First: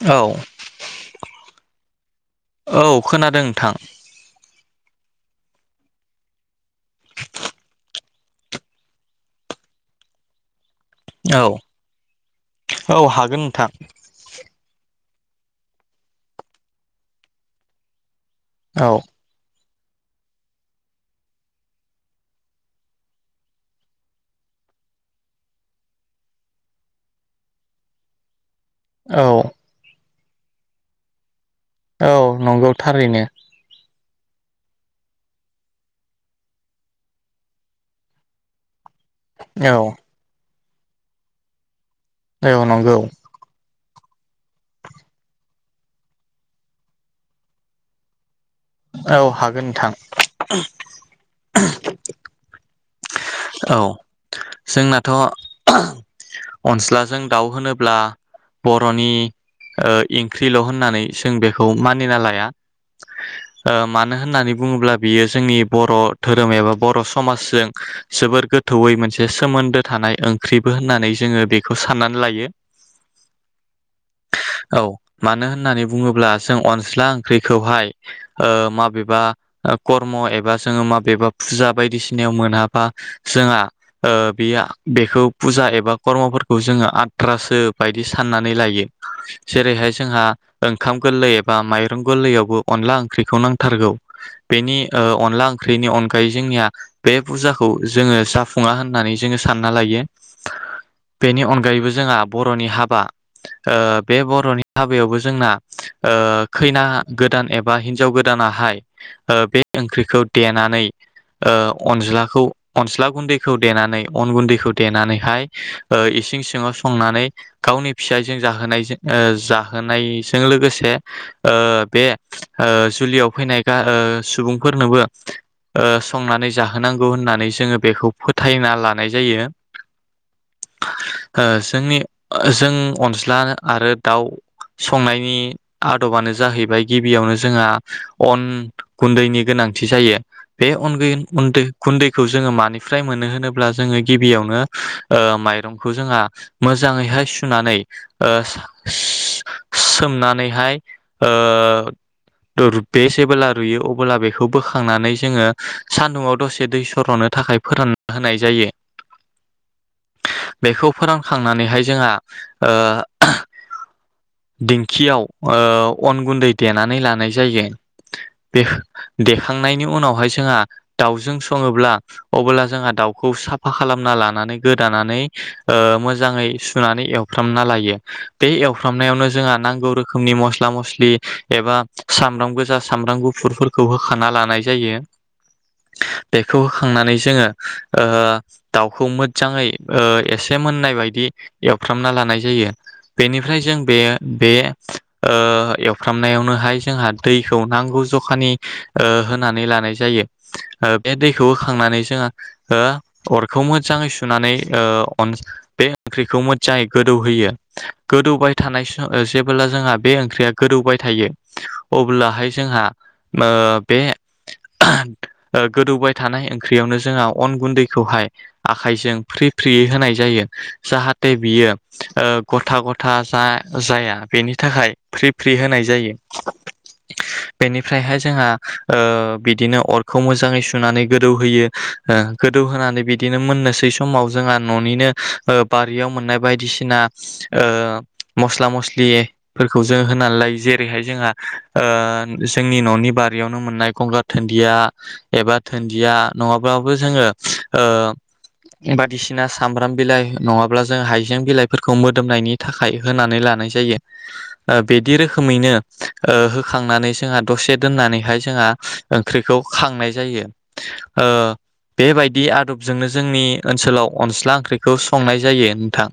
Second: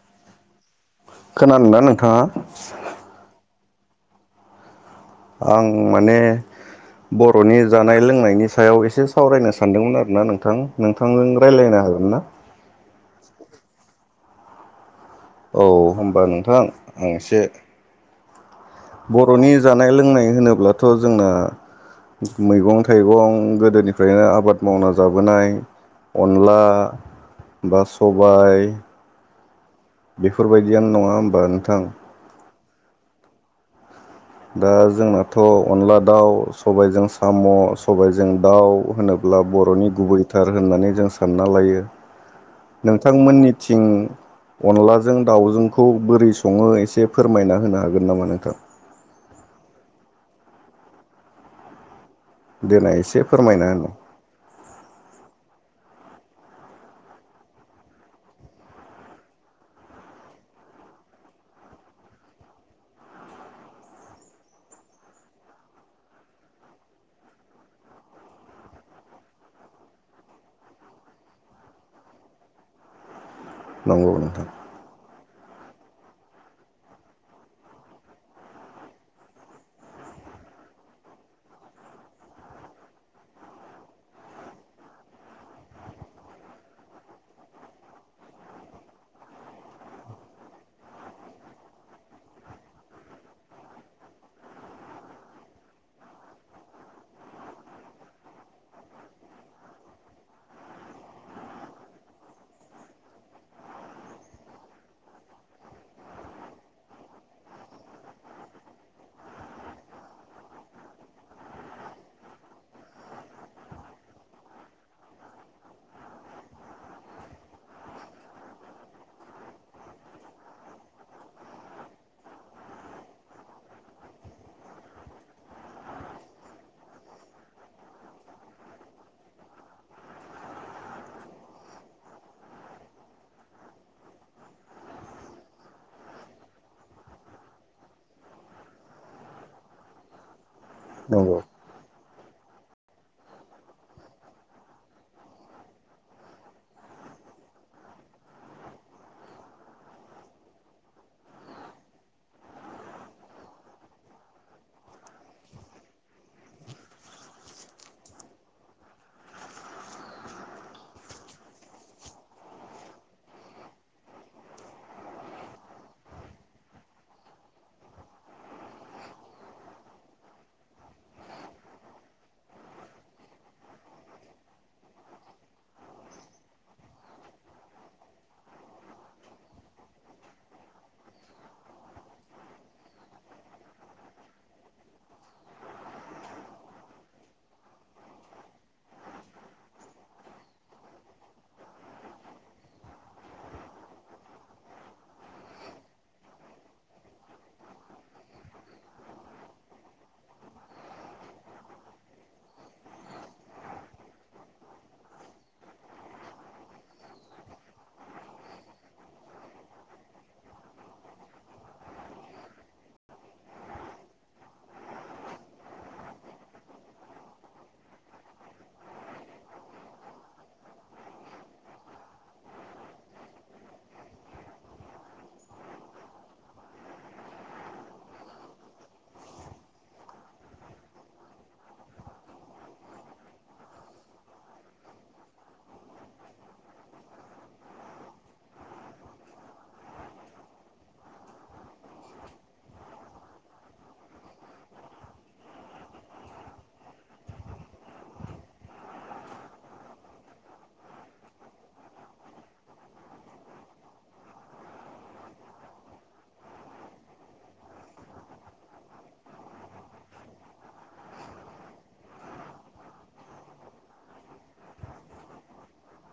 औ खोनादोना नों थाङा औ खोनादों नोंथां । [inaudible] आं माने बर'नि जानाय लोंनायनि सायाव एसे सावरायनो सानदोंमोन आरोना नोंथां । नोंथांजों औ रायलायनो हागोन ना? औ हागोन नोंथां औ होनबा नोंथां आं एसे औ बर'नि जानाय लोंनाय होनोब्लाथ' जोंना मैगं थाइगं गोदोनिफ्रायनो आबाद मावना जाबोनाय अनला बा सबाय औ बेफोरबायदियानो नङा होमबा नों औ नंगौ थारैनो दा जोंनाथ' अनला दाउ सबायजों साम' सबायजों दाउ होनोब्ला औ बर'नि गुबैथार । होननानै जों सानना लायो औ नंगौ नोंथांमोननिथिं अनलाजों दाउजोंखौ बोरै सङो एसे फोरमायना होनो हागोन नामा नोंथां? औ हागोन नोंथां । देलाइ एसे फोरमायना हो । जोंनाथ' अनस्लाजों दाउ होनोब्ला बर'नि ओ ओंख्रिल' होननानै जों बेखौ मानिना लाया । मानो होननानै बुङोब्ला बियो जोंनि बर' धोरोम एबा बर' समाजजों । जोबोर गोथौयै मोनसे सोमोन्दो थानाय ओंख्रिबो होननानै जोङो बेखौ साननानै लायो । नंगौ नोंथां मानो होननानै बुङोब्ला जों अनज्ला ओंख्रिखौहाय ओ माबेबा कर्म एबा जोङो माबेबा फुजा बायदिसिनायाव मोना बा जोंहा ओ बेआ बेखौ फुजा एबा कर्मफोरखौ जोङो आद्रासो बायदि साननानै लायो ।जेरैहाय जोंहा ओंखाम गोरलै एबा माइरं गोरलैआवबो अनला ओंख्रिखौ नांथारगौ बेनि ओ अनला ओंख्रिनि अनगायै जोंनिया बे फुजाखौ जोङो जाफुङा होननानै जोङो सानना लायो बेनि अनगायैबो जोंहा बर'नि हाबा ओ बे बर'नि हाबायावबो जोंना ओ खैना गोदान एबा हिनजाव गोदानाहाय ओ बे ओंख्रिखौ देनानै ओ अनज्ला खौ अनज्ला गुन्दैखौ देनानै अन गुन्दैखौ देनानैहाय ओ इसिं सिङाव संनानै गावनि फिसायजों जाहोनायजो ओ जाहोनायजों लोगोसे ओ बे ओ जुलियाव फैनाय गा ओ सुबुंफोरनोबो ओ संनानै जाहोनां गौ होननानै जोङो बेखौ फोथायना लानाय जायो ओ जोंनि जों अनज्ला आरो दाउ संनायनि आदबानो जाहैबाय गिबियावनो जोंहा अन गुन्दैनि गोनांथि जायो । बे उनगैन नंगौ उन्दो गुन्दैखौ जोङो मानिफ्राय मोनो होनोब्ला जोङो गिबियावनो ओ माइरंखौ जोंहा मोजाङैहाय सुनानै ओ सो सोमनानैहाय ओ रुबे जेबोला रुयो अब्ला बेखौ बोखांनानै जोङो सान्दुङाव । दसे दै सरनो थाखाय फोरानना होनाय जायो बेखौ फोरानखांनानैहाय जोंहा ओ दिंखियाव ओ अन गुन्दै देनानै लानाय जायो बेख देखांनायनि उनावहाय जोंहा दावजों सङोब्ला अबोला जोंहा दाउखौ साफा खालामना लानानै गोदानानै ओ मोजाङै सुनानै एवफ्रामना लायो बे एवफ्रामनायावनो जोंहा नांगौ रोखोमनि मस्ला मस्लि एबा सामब्राम गोजा सामब्राम गुफुरफोरखौ होखाना लानाय जायो बेखौ होखांनानै जोङो ओ दाउखौ मोजाङै ओ एसे मोननाय बायदि एवफ्रामना लानाय जायो बेनिफ्राय जों बे बे ओ एवफ्रामनायावनोहाय जोंहा दैखौ नांगौ जखानि ओ होनानै लानाय जायो ओ बे दैखौ होखांनानै जोंहा हो अरखौ मोजाङै सुनानै ओ अन्ज बे ओंख्रिखौ मोजाङै गोदौहोयो गोदौबाय थानाय सम ओ जेबोला जोंहा बे ओंख्रिया गोदौबाय थायो अब्लाहाय जोंहा बे ओ गोदौबाय थानाय ओंख्रियावनो जोंहा अन गुन्दैखौहाय आखाइजों फ्रि फ्रियै होनाय जायो जाहाथे बियो ओ गथा गथा जा जाया बेनि थाखाय फ्रि फ्रि होनाय जायो बेनिफ्रायहाय जोंहा ओ बिदिनो अर खौ मोजाङै सुनानै गोदौहोयो गोदौहोनानै बिदिनो मोननोसै समाव जोंहा ओ न'निनो बारियाव मोननाय बायदिसिना ओ मस्ला मस्लिफोरखौ जों होनानै लायो जेरैहाय जोंहा ओ जोंनि न'नि बारियावनो मोननाय गंगार धोनदिया एबा धोन्दिया नङाब्लाबो जोङो ओ बायदिसिना सामब्राम बिलाइ नङाब्ला जों हाइजें बिलाइफोरखौ मोदोमनायनि थाखाय होनानै लानाय जायो ओ बिदि रोखोमैनो ओ होखांनानै जोंहा दसे दोननानैहाय जोंहा ओंख्रिखौ खांनाय जायो ओ बेबायदि आदबजोंनो जोंनि ओनसोलाव अनज्ला ओंख्रिखौ संनाय जायो नोंथां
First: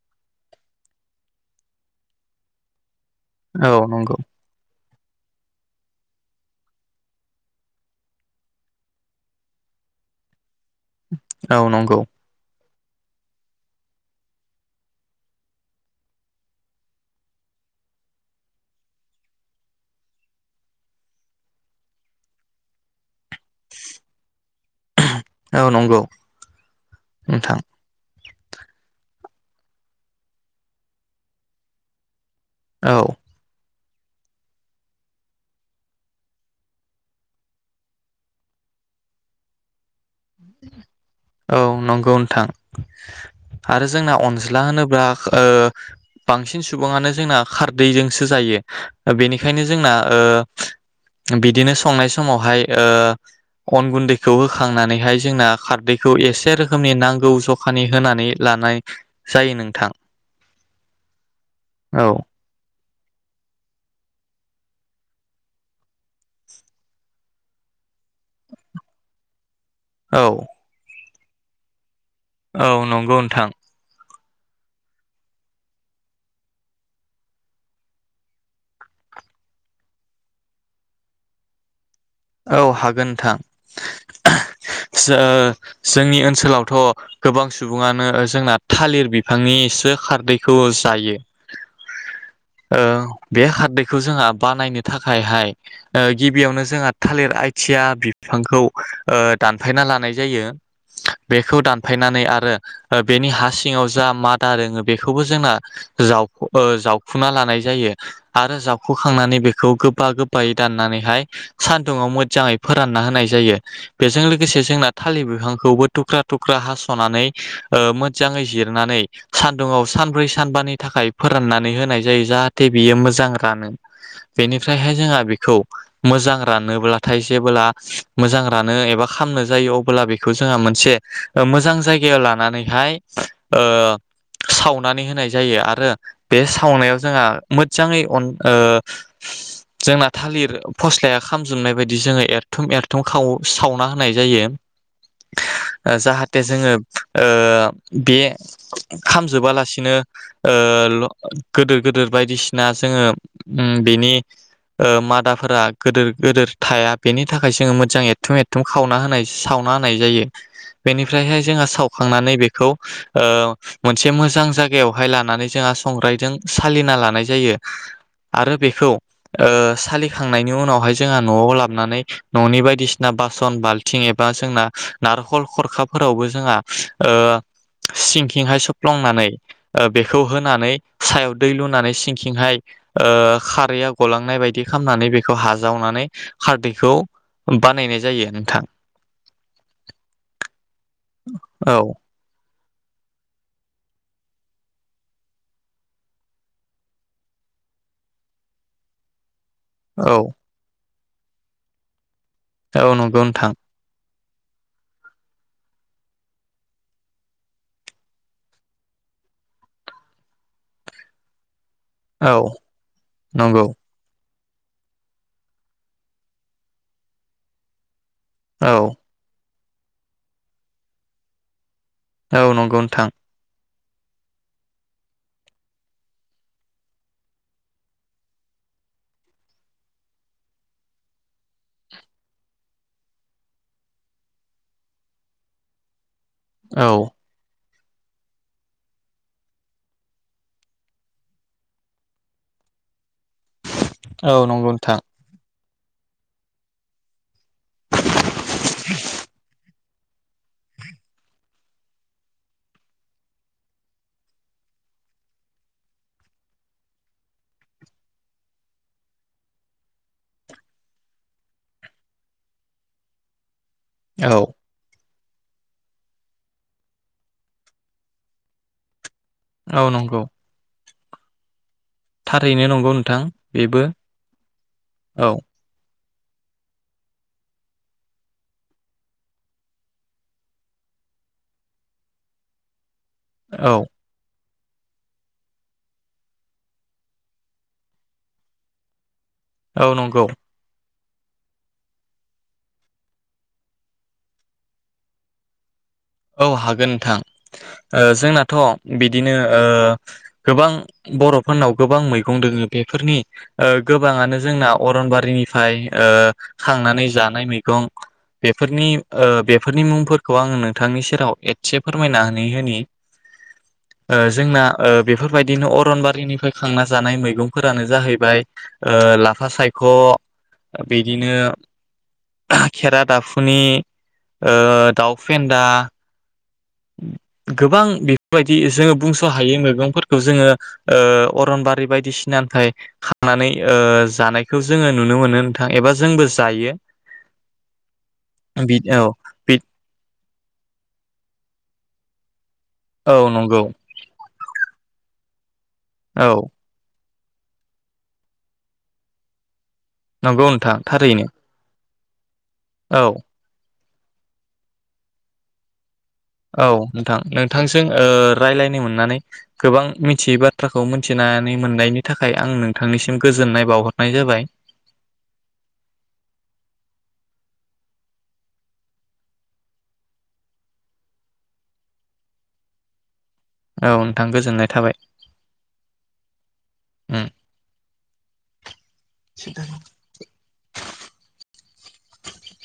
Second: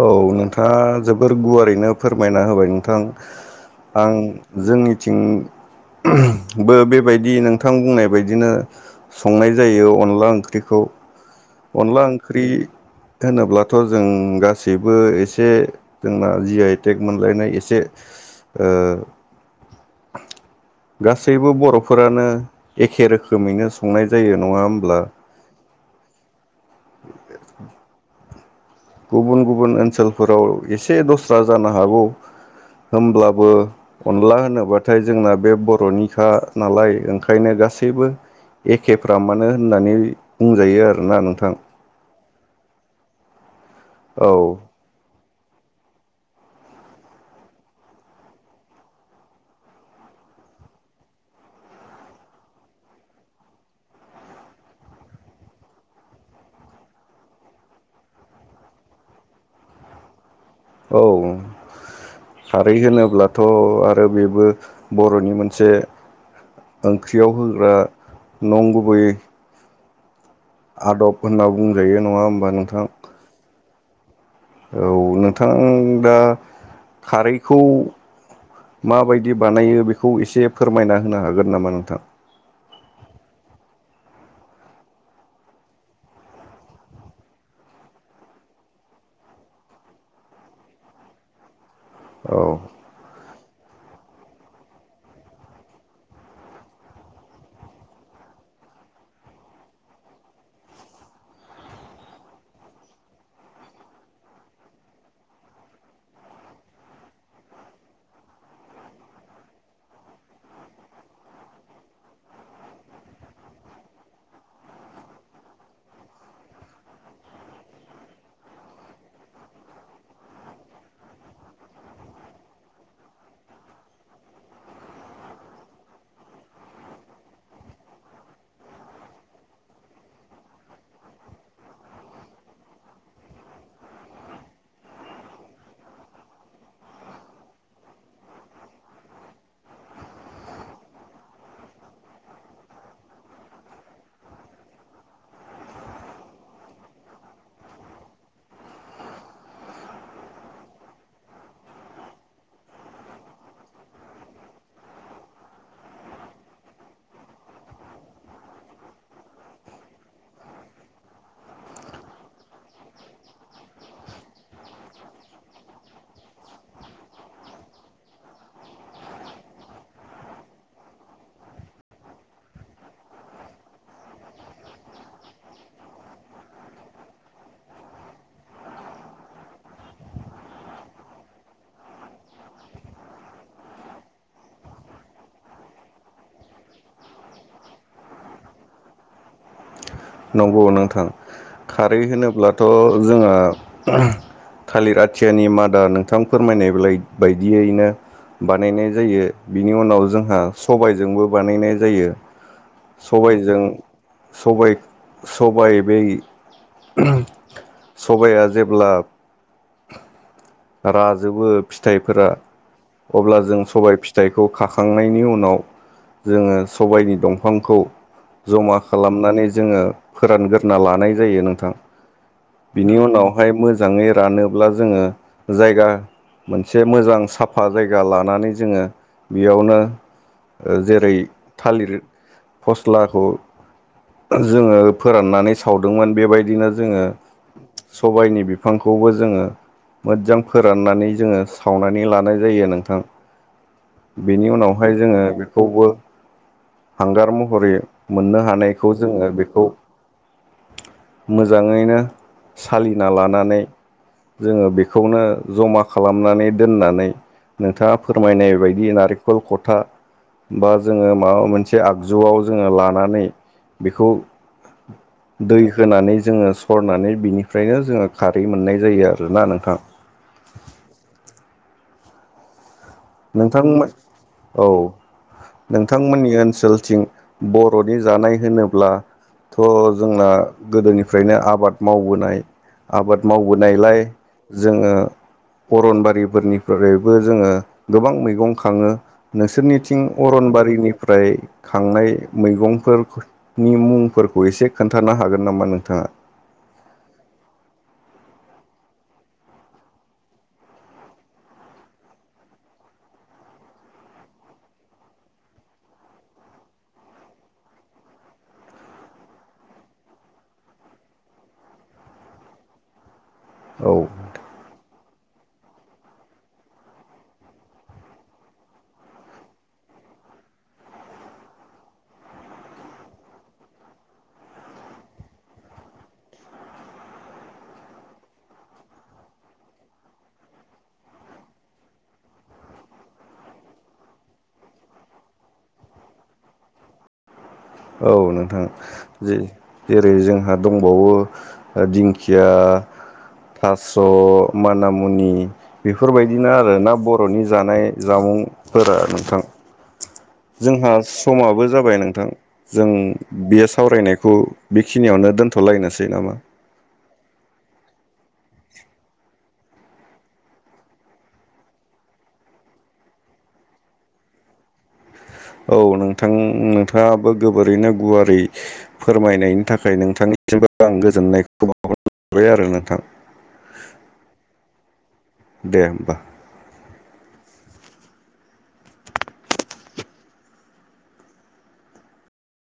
औ नोंथाङा जोबोर गुवारैनो फोरमायना होबाय नोंथां औ आं नंगौ जोंनि थिंबो बेबायदि नोंथां बुंनाय बायदिनो संनाय जायो अनला ओंख्रि ख्रिखौ औ नंगौ अनला ओंख्रि होनोब्लाथ' जों गासैबो एसे जोंना जि आइटेक मोनलायनाय एसे ओ गासैबो बर'फोरानो एखे रोखोमैनो संनाय जायो नङा होमब्ला औ नंगौ नोंथां गुबुन गुबुन ओनसोलफोराव एसे दस्रा जानो हागौ । औ होमब्लाबो अनला होनोब्लाथाय जोंना बे बर'निखा नालाय ओंखायनो गासैबो एखेफ्रा मानो होननानै बुंजायो आरोना नोंथां । थां आरो जोंना औ अनज्ला होनोब्ला ओ बांसिन सुबुङानो जोंना खारदैजोंसो जायो बेनिखायनो जोंना ओ बिदिनो संनाय समावहाय ओ अन गुन्दैखौ होखांनानैहाय जोंना खारदैखौ एसे रोखोमनि नांगौ जखानि होनानै लानाय जायो नोंथां । औ औ खारै होनोब्लाथ' आरो बेबो बर'नि मोनसे ओंख्रियाव होग्रा नंगुबै औ आदब होन्ना बुंजायो नङा होमबा औ नोंथां नंगौ नोंथां । औ नोंथां दा खारैखौ माबायदि बानायो बेखौ एसे फोरमायना होनो हागोन नामा नोंथां? औ हागोन नोंथां जोंनि ओ ओनसोलावथ' गोबां सुबुङानो ओ जोंना थालिर बिफांनिसो खारदैखौ जायो औ बे खारदैखौ जोंहा बानायनो थाखायहाय ओ गिबियावनो जोंहा थालिर आइथिया बिफांखौ ओ दानफायना लानाय जायो बेखौ दानफायनानै आरो बेनि हा सिङाव जा मादा दोङो बेखौबो जोंना ओ जावु जावखुना लानाय जायो आरो जावखुखांनानै बेखौ गोबा गोबायै दाननानैहाय सानदुंङाव मोजाङै फोरानना होनाय जायो बेजों लोगोसे जोंना थालिर बिफांखौबो थुख्रा थुख्रा हास'नानै ओ मोजाङै जिरनानै सान्दुुंआव सानब्रै सानबानि थाखाय फोराननानै होनाय जायो जाहाथे बियो मोजां रानो बेनिफ्रायहाय जोंहा बेखौ मोजां रानोब्लाथाय जेबोब्ला मोजां रानो एबा खालामनो जायो अब्ला बेखौ जोंहा मोनसे ओ मोजां जायगायाव लानानैहाय ओ सावनानै होनाय जायो आरो बे सावनायाव जोंहा मोजाङै ओ जोंना थालिर फस्लाया खामजोबनाय बायदि जोङो एरथुम एरथुमाव खा-सावना होनाय जायो जाहाथे जोङो ओ बे खामजोबालासिनो ओ गोदोर गोदोर बायदिसिना जोङो उम बेनि उम मादाफोरा गिदोर गिदोर थाया बेनि थाखाय जोङो मोजां एरथुम एरथुम खावना होनाय सावना होनाय जायो बेनिफ्रायहाय जोंहा सावखांनानै बेखौ ओ मोनसे मोजां जायगायावहाय लानानै जोंहा संग्रायजों सालिना लानाय जायो आरो बेखौ ओ सालिखांनाय नि उनावहाय जोंहा न'आव लांनानै न'नि बायदिसिना बासन बालथिं एबा जोंना नारखल खरखाफोरावबो जोंहा ओ सिंखिंहाय सफ्लांनानै ओ बेखौ होनानै सायाव दै लुनानै सिंखिंहाय ओ खारैआ गलांनाय बायदि खालामनानै बे खौ हाजावनानै खारदैखौ बानायनाय जायो नोंथां नंगौ नोंथा ओ औ खारै होनोब्ला थ' जोंहा थालिर आथियानि मादा नोंथां फोरमायनाय ब्लाइ बायदियैनो बानायनाय जायो बिनि उनाव औ जोंहा सबाय जोंबो बानायनाय जायो औ नंगौ नोंथां सबायजों सबाय सबाय बै सबाइआ जेब्ला राजोबो फिथाइफोरा औ अब्ला जों नंगौ सबाय फिथाइ खौ खाखांनायनि उनाव जोङो सबायनि दंफांखौ औ जमा खालामनानै जोङो फोरानगोरना लानाय जायो नोंथां औ नंगौ बिनि नोंथां उनावहाय मो जाङै रानोब्ला जोङो जायगा मोनसे मोजां साफा जायगा लानानै जोङो बेयावनो जेरै थालिर फस्लाखौ जोङो फोराननानै सावदोंमोन बेबायदिनो औ जोङो सबायनि बिफांखौबो जोङो मोजां फोराननानै जोङो सावनानै लानाय जायो नोंथां औ बेनि नंगौ उनावहाय नोंथां जोङो खौवबो हांगार मु हरे मोन्नो हानायखौ जोङो बेखौ मोजाङैनो सालिना लानानै जोङो बे खौनो जमा खालामनानै दोन्नानै नोंथाङा फोरमायनाय बायदि नारेंखल खथा बा जोङो माबा मोनसे आगजुआव जोङो लानानै बेखौ औ दै होनानै जोङो सरनानै बिनिफ्रायनो जोङो खारै मोन्नाय जायो । ना नोंथां? औ नंगौ। थारैनो नंगौ नों नोंथांमोन औ औ नों थांमोननि ओनसोलथिं बर'नि जानाय होनोब्लाथ' जोंना गोदोनिफ्रायनो आबाद मावबोनाय आबाद औ मावबोनायलाय जोङो अरनबारि फोरनिफ्रायबो जोङो गोबां मैगं खाङो औ नोंसोरनिथिं नंगौ अरनबारिनि फ्राय खांनाय मैगंफोरनि मुंफोरखौ एसे खोन्थानो हागोन नामा नोंथाङा? औ हागोन नोंथां ओ जोंनाथ' बिदिनो ओ गोबां बर'फोरनाव गोबां मैगं दोङो बेफोरनि ओ गोबाङानो जोंना अरनबारिनिफ्राय ओ खांनानै जानाय मैगं बेफोरनि बेफोरनि मुंफोरखौ आङो थांनि सेराव एसे फोरमायनानै होनि औ ओ जोंना ओ। बेफोरबायदिनो अरनबारिनिफ्राय खांना जानाय मैगंफोरानो जाहैबाय ओ लाफा सायख' बिदिनो खेरा दाफुनि ओ दाउ फेन दा। गोबां बेफोरबायदि जोङो बुंस' हायो मैगंफोरखौ जोङो ओ अरनबारि बायदिसिनानिफ्राय खांनानै ओ जानायखौ जोङो नुनो मोनो नोंथां एबा जोंबो जायो औ नोंथां बि औ जे बि जेरै जों दंबावो दिंखि या औ नंगौ थास' मानामुनि [inaudible] औ बेफोरबायदिनो आरो ना ब रनि जानाय जामुंफोरा नोंथां । नंगौ नोंथां जोंहा थारैनो समाबो जाबाय नों थां। जों औ बेस सावरायनायखौ बेखिनियावनो दोन्थ'लायनोसै औ नोंथां नोंथां जों ओ रायलायनो मोन्नानै गोबां मिथियै बाथ्राखौ मिथिनानै मोननायनि थाखाय आं नोंथांनिसिम गोजोननाय बावहरनाय जाबाय । औ नोंथां नोंथाङाबो गोबोरैनो गुवारै फोरमायनायनि थाखाय नोंथांनिसिमबो आं गोजोननायखौ बावहरबाय आरो नोंथां। औ नोंथां गोजोननाय थाबाय । दे होमबा । उम [inaudible]